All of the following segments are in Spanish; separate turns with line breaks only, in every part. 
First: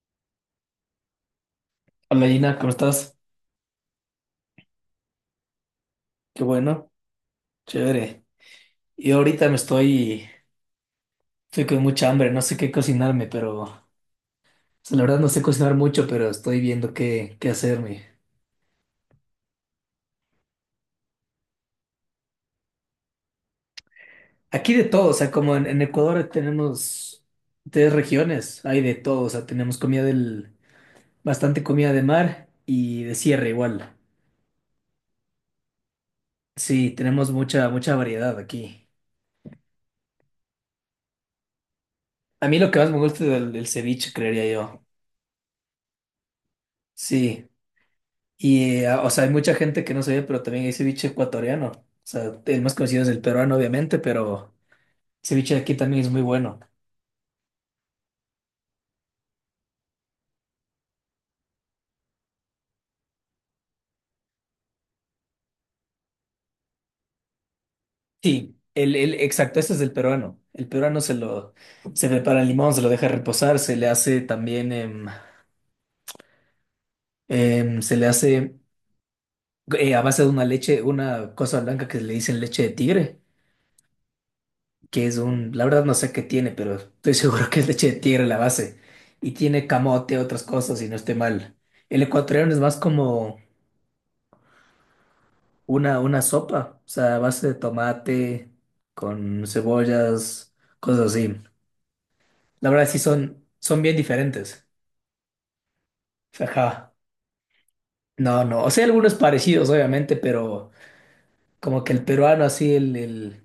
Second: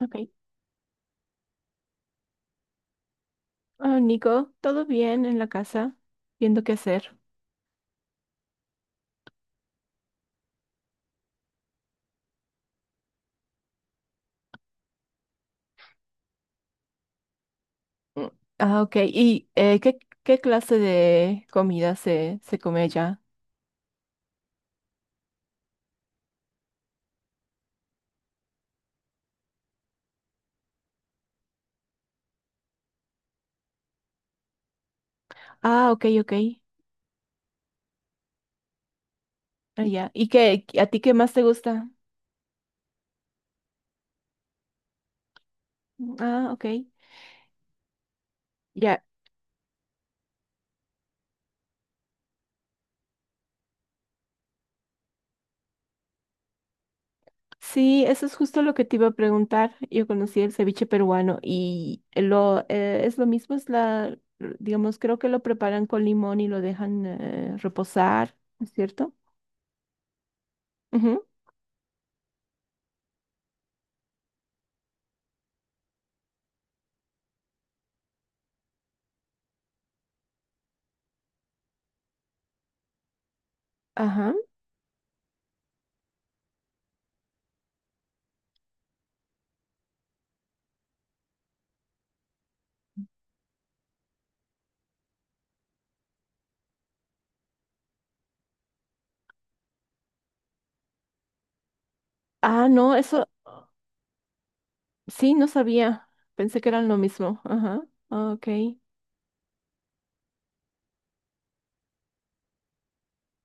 Ok.
Hola Gina, ¿cómo estás?
Ah, Nico, ¿todo bien en la casa?
Qué
Viendo qué
bueno,
hacer.
chévere. Y ahorita estoy con mucha hambre, no sé qué cocinarme, pero, o sea, la verdad no sé cocinar mucho, pero estoy viendo qué hacerme.
Mm. Ah, ok. ¿Y qué, qué clase de comida se come allá?
Aquí de todo, o sea, como en Ecuador tenemos tres regiones, hay de todo, o sea, tenemos comida del, bastante comida de mar y de sierra igual.
Ah, ok, ok.
Sí, tenemos mucha variedad aquí.
Ah, ya. ¿Y qué, a ti qué más te gusta?
A mí lo que más me gusta es el ceviche, creería yo.
Mm, ah, ok.
Sí. Y,
Ya.
o sea, hay mucha gente que no sabe pero también hay ceviche ecuatoriano. O sea, el más conocido es el peruano, obviamente, pero el ceviche de aquí también es muy bueno.
Sí, eso es justo lo que te iba a preguntar. Yo conocí el ceviche peruano y lo es lo mismo, es la, digamos, creo que lo preparan con limón y lo dejan reposar,
Sí,
¿no es cierto?
el exacto, este es el peruano. El peruano
Ujú.
se prepara el limón, se lo deja reposar, se le hace también, se le hace a base de una leche, una cosa blanca que le dicen leche de tigre,
Ajá.
que es un, la verdad no sé qué tiene, pero estoy seguro que es leche de tigre la base. Y tiene camote, otras cosas, y no esté mal. El ecuatoriano es más como una sopa, o sea, a base de tomate, con cebollas, cosas así.
Ah,
La verdad
no,
sí
eso.
son, son bien diferentes.
Sí, no sabía. Pensé que eran
Ajá.
lo mismo. Ajá. Ah,
No,
ok.
no, o sea, algunos parecidos, obviamente, pero como que el peruano, así,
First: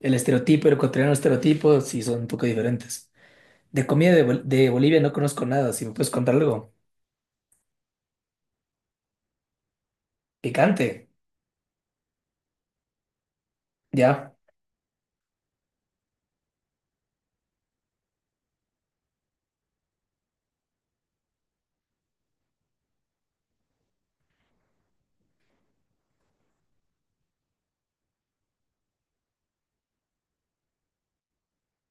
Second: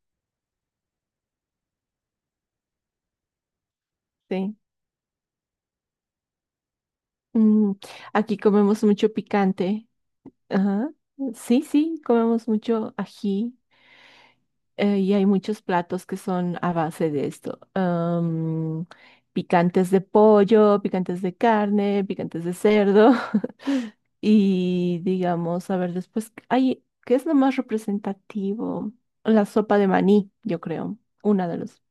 el estereotipo, el ecuatoriano estereotipo, sí son un poco diferentes. De Bol-
Sí.
de Bolivia no conozco nada, si me puedes contar algo.
Mm, aquí comemos mucho picante.
Picante,
Ajá. Sí, sí, comemos mucho ají.
ya,
Eh, y hay muchos platos que son a base de esto. Am, picantes de pollo, picantes de carne, picantes de cerdo. Y digamos, a ver, después, ay, ¿qué es lo más representativo? La sopa de maní, yo creo. Una de los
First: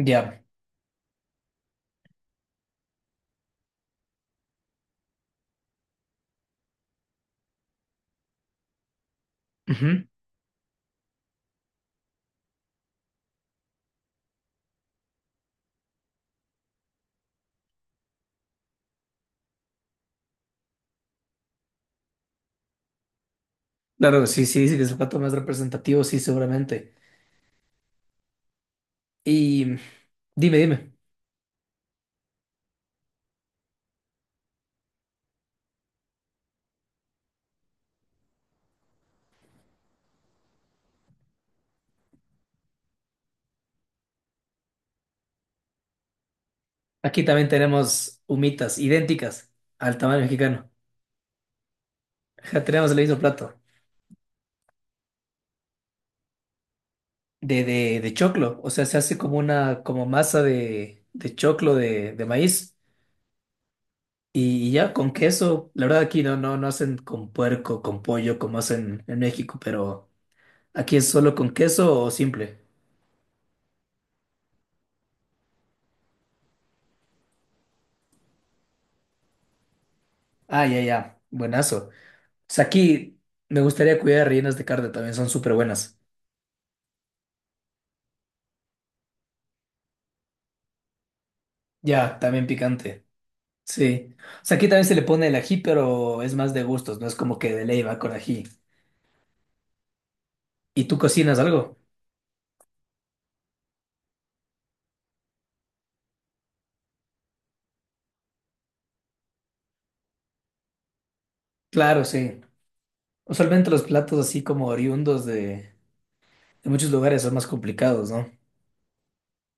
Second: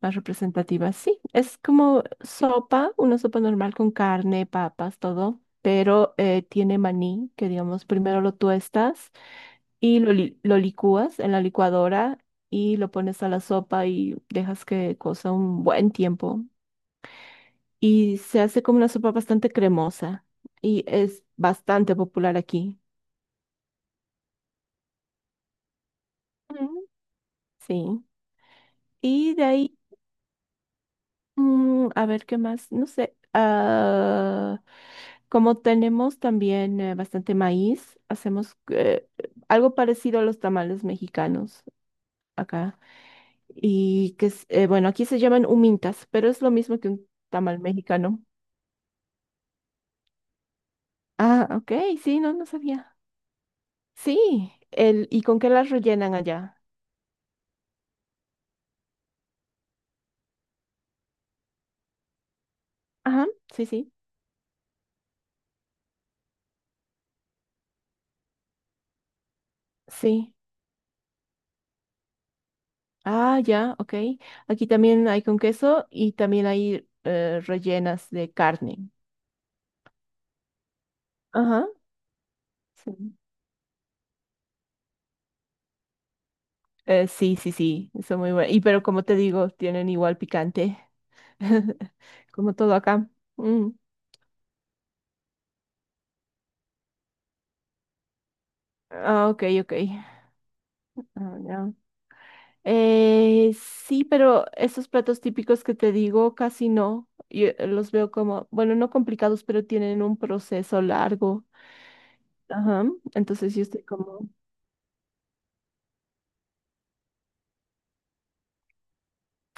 más representativas. Sí, es como sopa, una sopa normal con carne, papas, todo, pero tiene maní, que digamos, primero lo tuestas y
Ujú.
lo, li- lo licúas en la licuadora y lo pones a la sopa y dejas que cosa un buen tiempo. Y se hace como una sopa bastante cremosa y es bastante popular aquí.
Claro, sí, sí, sí, que es el plato más representativo, sí,
Mm.
seguramente.
Sí. Y de
Y
ahí
dime, dime.
mm, a ver, ¿qué más? No sé. Ah, como tenemos también bastante maíz, hacemos algo parecido a los tamales mexicanos acá. Y que es, bueno, aquí se llaman humintas, pero es lo mismo que un
Aquí también
tamal
tenemos
mexicano.
humitas idénticas al tamaño mexicano.
Ah, ok, sí, no, no
Ajá, tenemos el
sabía.
mismo plato
Sí, el, ¿y con qué las rellenan allá?
de choclo. O sea, se hace como una como masa de choclo de maíz.
Ajá, sí, sí,
Y ya con queso, la verdad aquí no hacen con puerco, con pollo como hacen en México, pero
sí.
aquí es solo con queso o simple.
Ah, ya, ok. Aquí también hay con queso y también hay rellenas de carne.
Ah, ya, ya,
Ajá.
buenazo. O sea,
Sí.
aquí me gustaría cuidar rellenas de carne, también son súper buenas.
Sí, sí, sí, son muy buenas. Y pero como te digo, tienen igual picante,
Ya, también
como todo
picante.
acá. Mm.
Sí. O sea, aquí también se le pone el ají, pero es más de gustos, no es como que de ley va con ají.
Ah, ok, ok.
¿Y tú cocinas
Ah, ya.
algo?
Sí, pero esos platos típicos que te digo, casi no. Yo los veo como, bueno, no complicados, pero tienen un proceso largo.
Claro, sí.
Ajá. Entonces yo
Usualmente los
estoy
platos
como...
así como oriundos de muchos lugares son más complicados, ¿no?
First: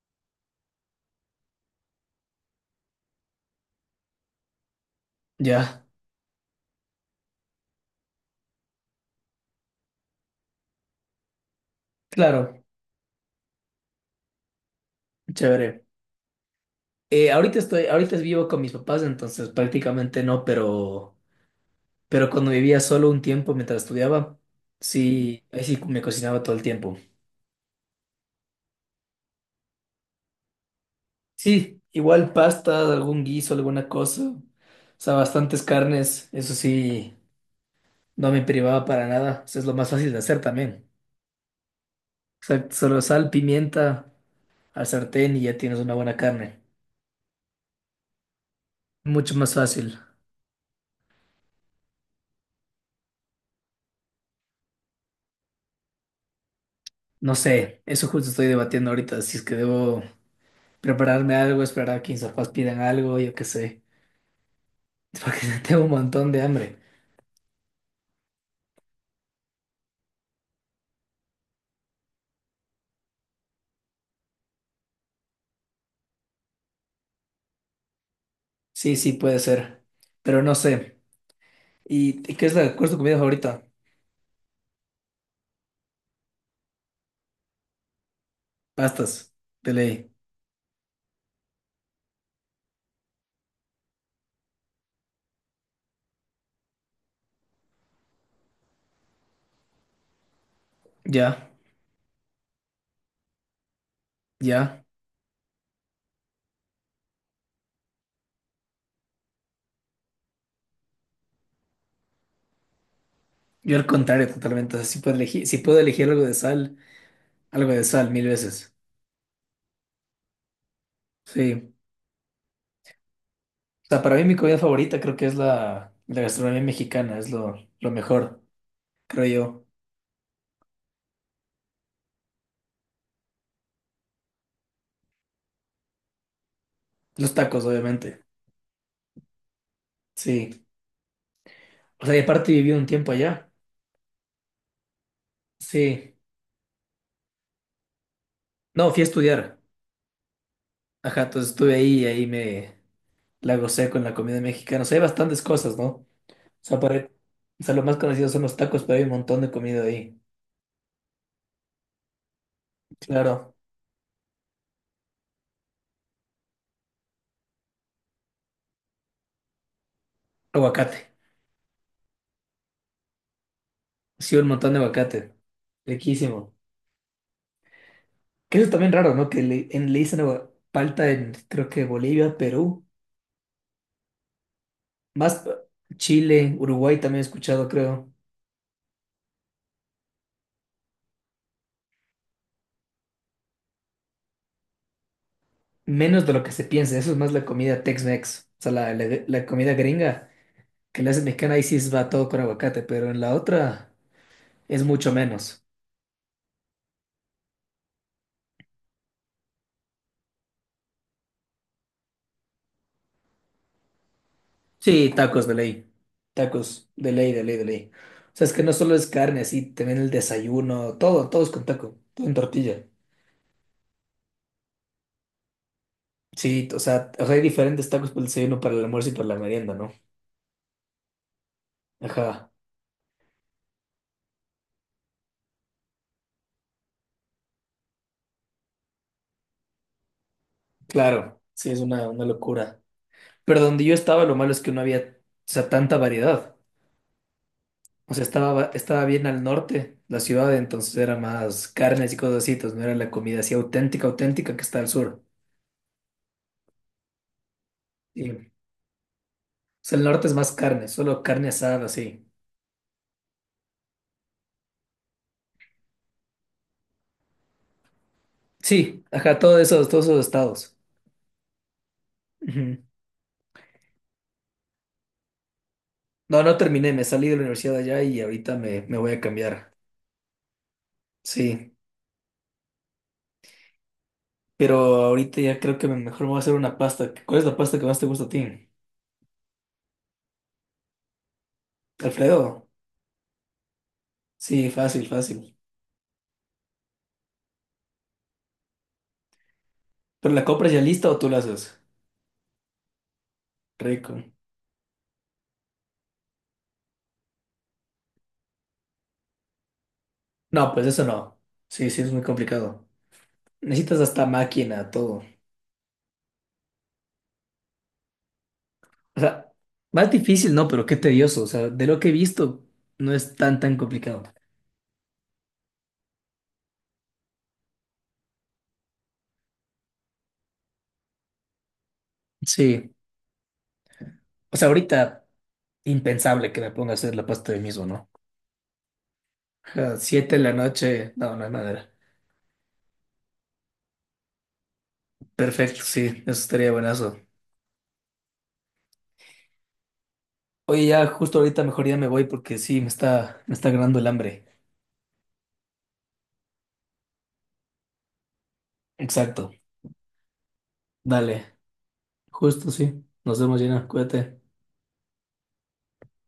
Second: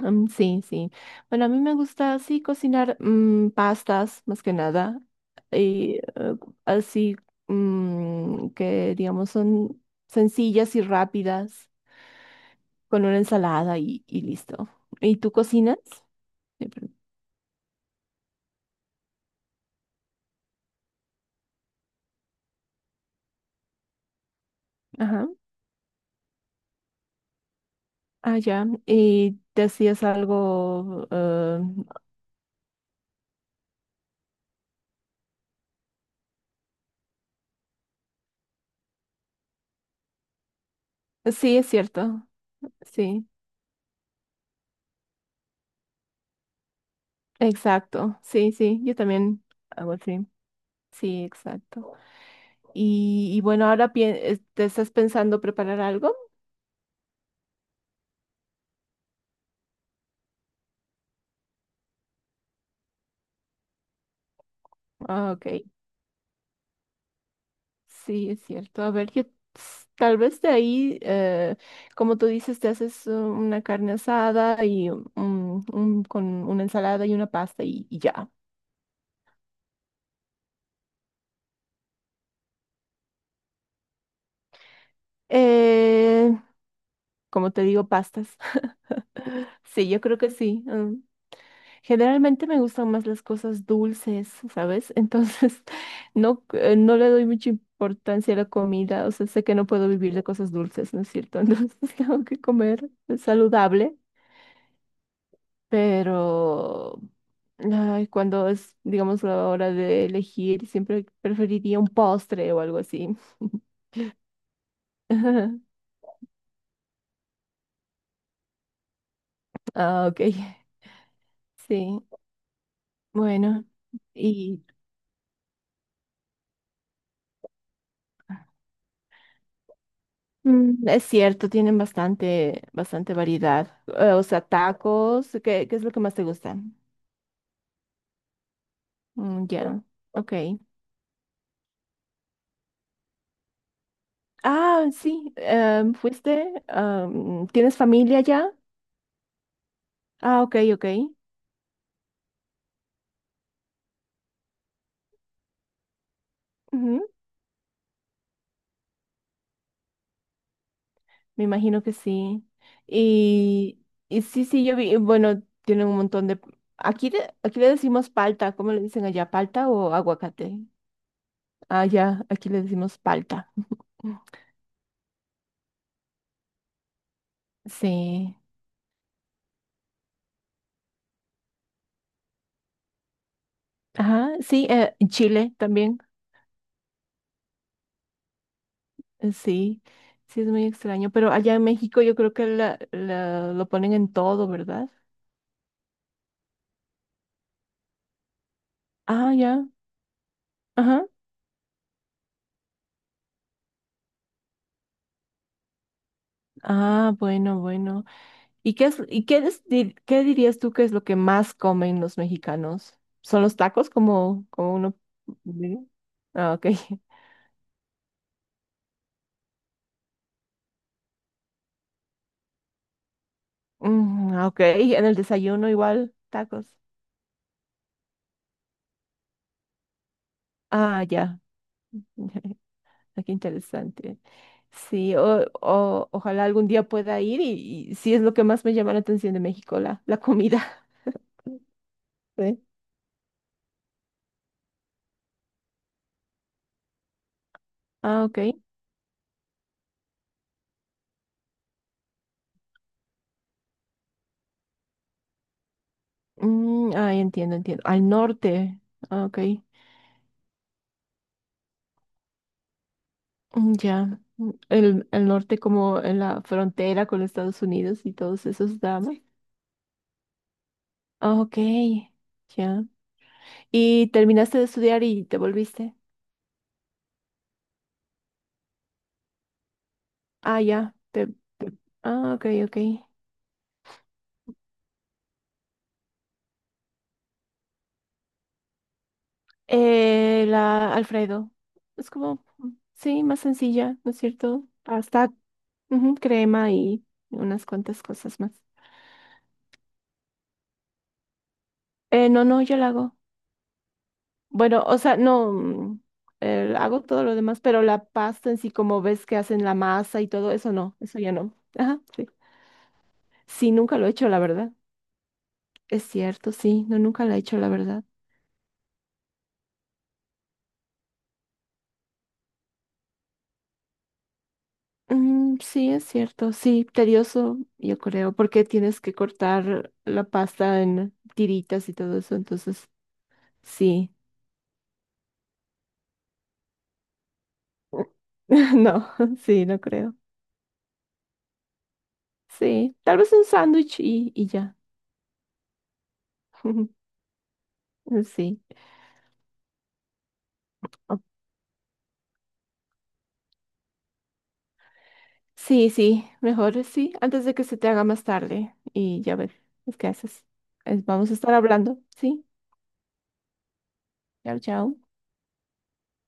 Mm, sí, sí. Bueno, a mí me gusta así cocinar mm, pastas más que nada.
Ya,
Y así mm, que digamos son sencillas y rápidas
claro,
con una ensalada y listo. ¿Y tú cocinas?
chévere.
Sí, pero-
Ahorita vivo con mis papás, entonces prácticamente no, pero cuando vivía solo un tiempo mientras estudiaba,
Ajá.
sí, ahí sí me cocinaba todo el tiempo.
Ah, ya. ¿Y te hacías algo? Eh,
Sí, igual pasta, algún guiso, alguna cosa. O sea, bastantes carnes, eso sí. No me privaba para nada. Eso es lo más fácil de hacer también.
sí, es cierto.
Exacto, solo
Sí,
sal, pimienta al sartén y ya tienes una buena carne.
exacto. Sí, sí. Yo
Mucho
también
más
hago
fácil.
así. Sí, exacto. Y bueno, ahora te estás pensando preparar algo.
No sé, eso justo estoy debatiendo ahorita, si es que debo prepararme algo, esperar a que mis papás pidan algo, yo qué sé,
Ah,
porque
ok.
tengo un montón de hambre.
Sí, es cierto. A ver, yo tal vez de ahí, como tú dices, te haces una carne asada y con una ensalada y una pasta y ya.
Sí, sí, puede ser, pero no sé. ¿Y qué es cuál es tu comida favorita?
Eh, como te digo, pastas.
Pastas, de
Sí, yo
ley.
creo que sí. Mm. Generalmente me gustan más las cosas dulces, ¿sabes? Entonces, no, no le doy mucha importancia a la comida. O sea, sé que no puedo vivir de cosas dulces, ¿no es cierto?
Ya,
Entonces, tengo que comer saludable,
ya.
pero ay, cuando es, digamos, la hora de elegir, siempre preferiría un postre o algo así.
Yo al contrario, totalmente. O sea, si puedo elegir algo de sal, mil veces.
Ah, ok.
Sí.
Sí. Bueno.
O sea, para mí mi comida
Y
favorita creo que es la gastronomía mexicana, es lo mejor, creo yo.
mm, es cierto, tienen bastante, bastante variedad. O sea, tacos, ¿qué, qué es lo que más te gusta?
Los tacos, obviamente.
Mm, ya, ok.
Sí. O sea, y aparte viví un tiempo allá.
Ah, sí, em,
Sí.
fuiste, am, ¿tienes familia ya?
No, fui a estudiar.
Ah, ok, ok.
Ajá, entonces estuve ahí y ahí me la gocé con la comida mexicana. O sea, hay bastantes cosas, ¿no? O sea, para-
Ujú,
o sea, lo más conocido son los tacos, pero hay un montón de comida ahí.
me imagino que sí.
Claro.
Y, y sí, sí, yo vi, bueno, tienen un montón de... Aquí, aquí le decimos palta, ¿cómo le dicen allá? ¿Palta o aguacate?
Aguacate.
Ah, ya, aquí le decimos palta.
Sí, un montón de aguacate. Riquísimo.
Sí.
Que eso es también raro, ¿no? Que le, en, le dicen agua- palta en, creo que Bolivia, Perú.
Ajá, sí, en
Más
Chile también.
Chile, Uruguay también he escuchado, creo.
Sí, sí es muy extraño, pero allá en México yo creo que lo ponen en todo, ¿verdad?
Menos de lo que se piensa. Eso es más la comida Tex-Mex. O sea,
Ah,
la
ya.
comida gringa que
Ajá.
la hace mexicana, ahí sí va todo con aguacate, pero en la otra es mucho menos.
Ah, bueno, bueno. Y qué es qué dirías tú que es lo que más comen los mexicanos? ¿Son los tacos como, como uno
Sí, tacos de
diría?
ley.
Ah, ok.
Tacos de ley, de ley, de ley. O sea, es que no solo es carne, así también el desayuno, todo, todo es con taco, todo en tortilla.
Mm, ah, ok, y en el desayuno igual, tacos.
Sí, o sea, hay diferentes tacos para el desayuno, para el almuerzo y para la merienda, ¿no?
Ah, ya.
Ajá,
Ah, qué interesante. Sí, ojalá algún día pueda ir y sí es lo que más me llama la atención de México, la comida.
claro, sí, es una
Sí.
locura. Pero donde yo estaba, lo malo es que no había, o sea, tanta variedad. O
Ah,
sea,
ok.
estaba bien al norte la ciudad, entonces era más carnes y cosas así, entonces no era la comida así auténtica, auténtica que está al sur.
Mm, ah, entiendo, entiendo. Al
Y, o
norte. Ah, ok.
sea, el norte es más carne, solo carne asada, sí.
Mm, ya. Mm, el norte como en la frontera con los Estados Unidos y todos esos
Sí,
dramas.
ajá, todos esos estados.
Ah, ok.
Ujú.
Ya. ¿Y terminaste de estudiar y te volviste?
No, no terminé, me salí de la universidad allá y ahorita me voy a cambiar.
Ah, ya. Te,
Sí,
te- Ah, ok, ok.
pero ahorita ya creo que me- mejor me voy a hacer una pasta. ¿Cuál es la pasta que más te gusta a ti?
La Alfredo. Es como,
Alfredo.
mm, sí, más sencilla, ¿no es cierto?
Sí, fácil,
Hasta
fácil.
ujú, crema y unas cuantas cosas más.
¿Pero la compras ya lista o tú la haces?
No, no, yo la hago.
Rico.
Bueno, o sea, no, mm, hago todo lo demás, pero la pasta en sí, como ves que hacen la masa y todo eso,
No, pues
no,
eso
eso ya
no.
no.
Sí,
Ajá,
sí, es muy
sí.
complicado.
Sí, nunca
Necesitas
lo he
hasta
hecho, la verdad.
máquina, todo.
Es cierto, sí, no, nunca la he hecho, la verdad.
O sea, más difícil, no, pero qué tedioso. O sea, de lo que he visto, no es tan complicado.
Mm, sí, es cierto, sí, tedioso, yo creo, porque tienes que cortar la pasta en tiritas y todo eso, entonces,
Sí.
sí.
O sea, ahorita, impensable que me ponga a hacer la pasta de mismo, ¿no?
No, sí, no
A
creo.
7 de la noche, no, no hay manera.
Sí, tal vez un sándwich y ya.
Perfecto, sí, eso estaría buenazo.
Sí.
Oye, ya justo ahorita mejor ya me voy porque sí, me está ganando el hambre.
Sí, sí, mejor sí, antes de que se te haga más tarde y ya
Exacto.
ver, pues, ¿qué haces? Vamos a estar
Dale,
hablando, ¿sí?
justo sí. Nos vemos, Gina. Cuídate.
Chao, chao.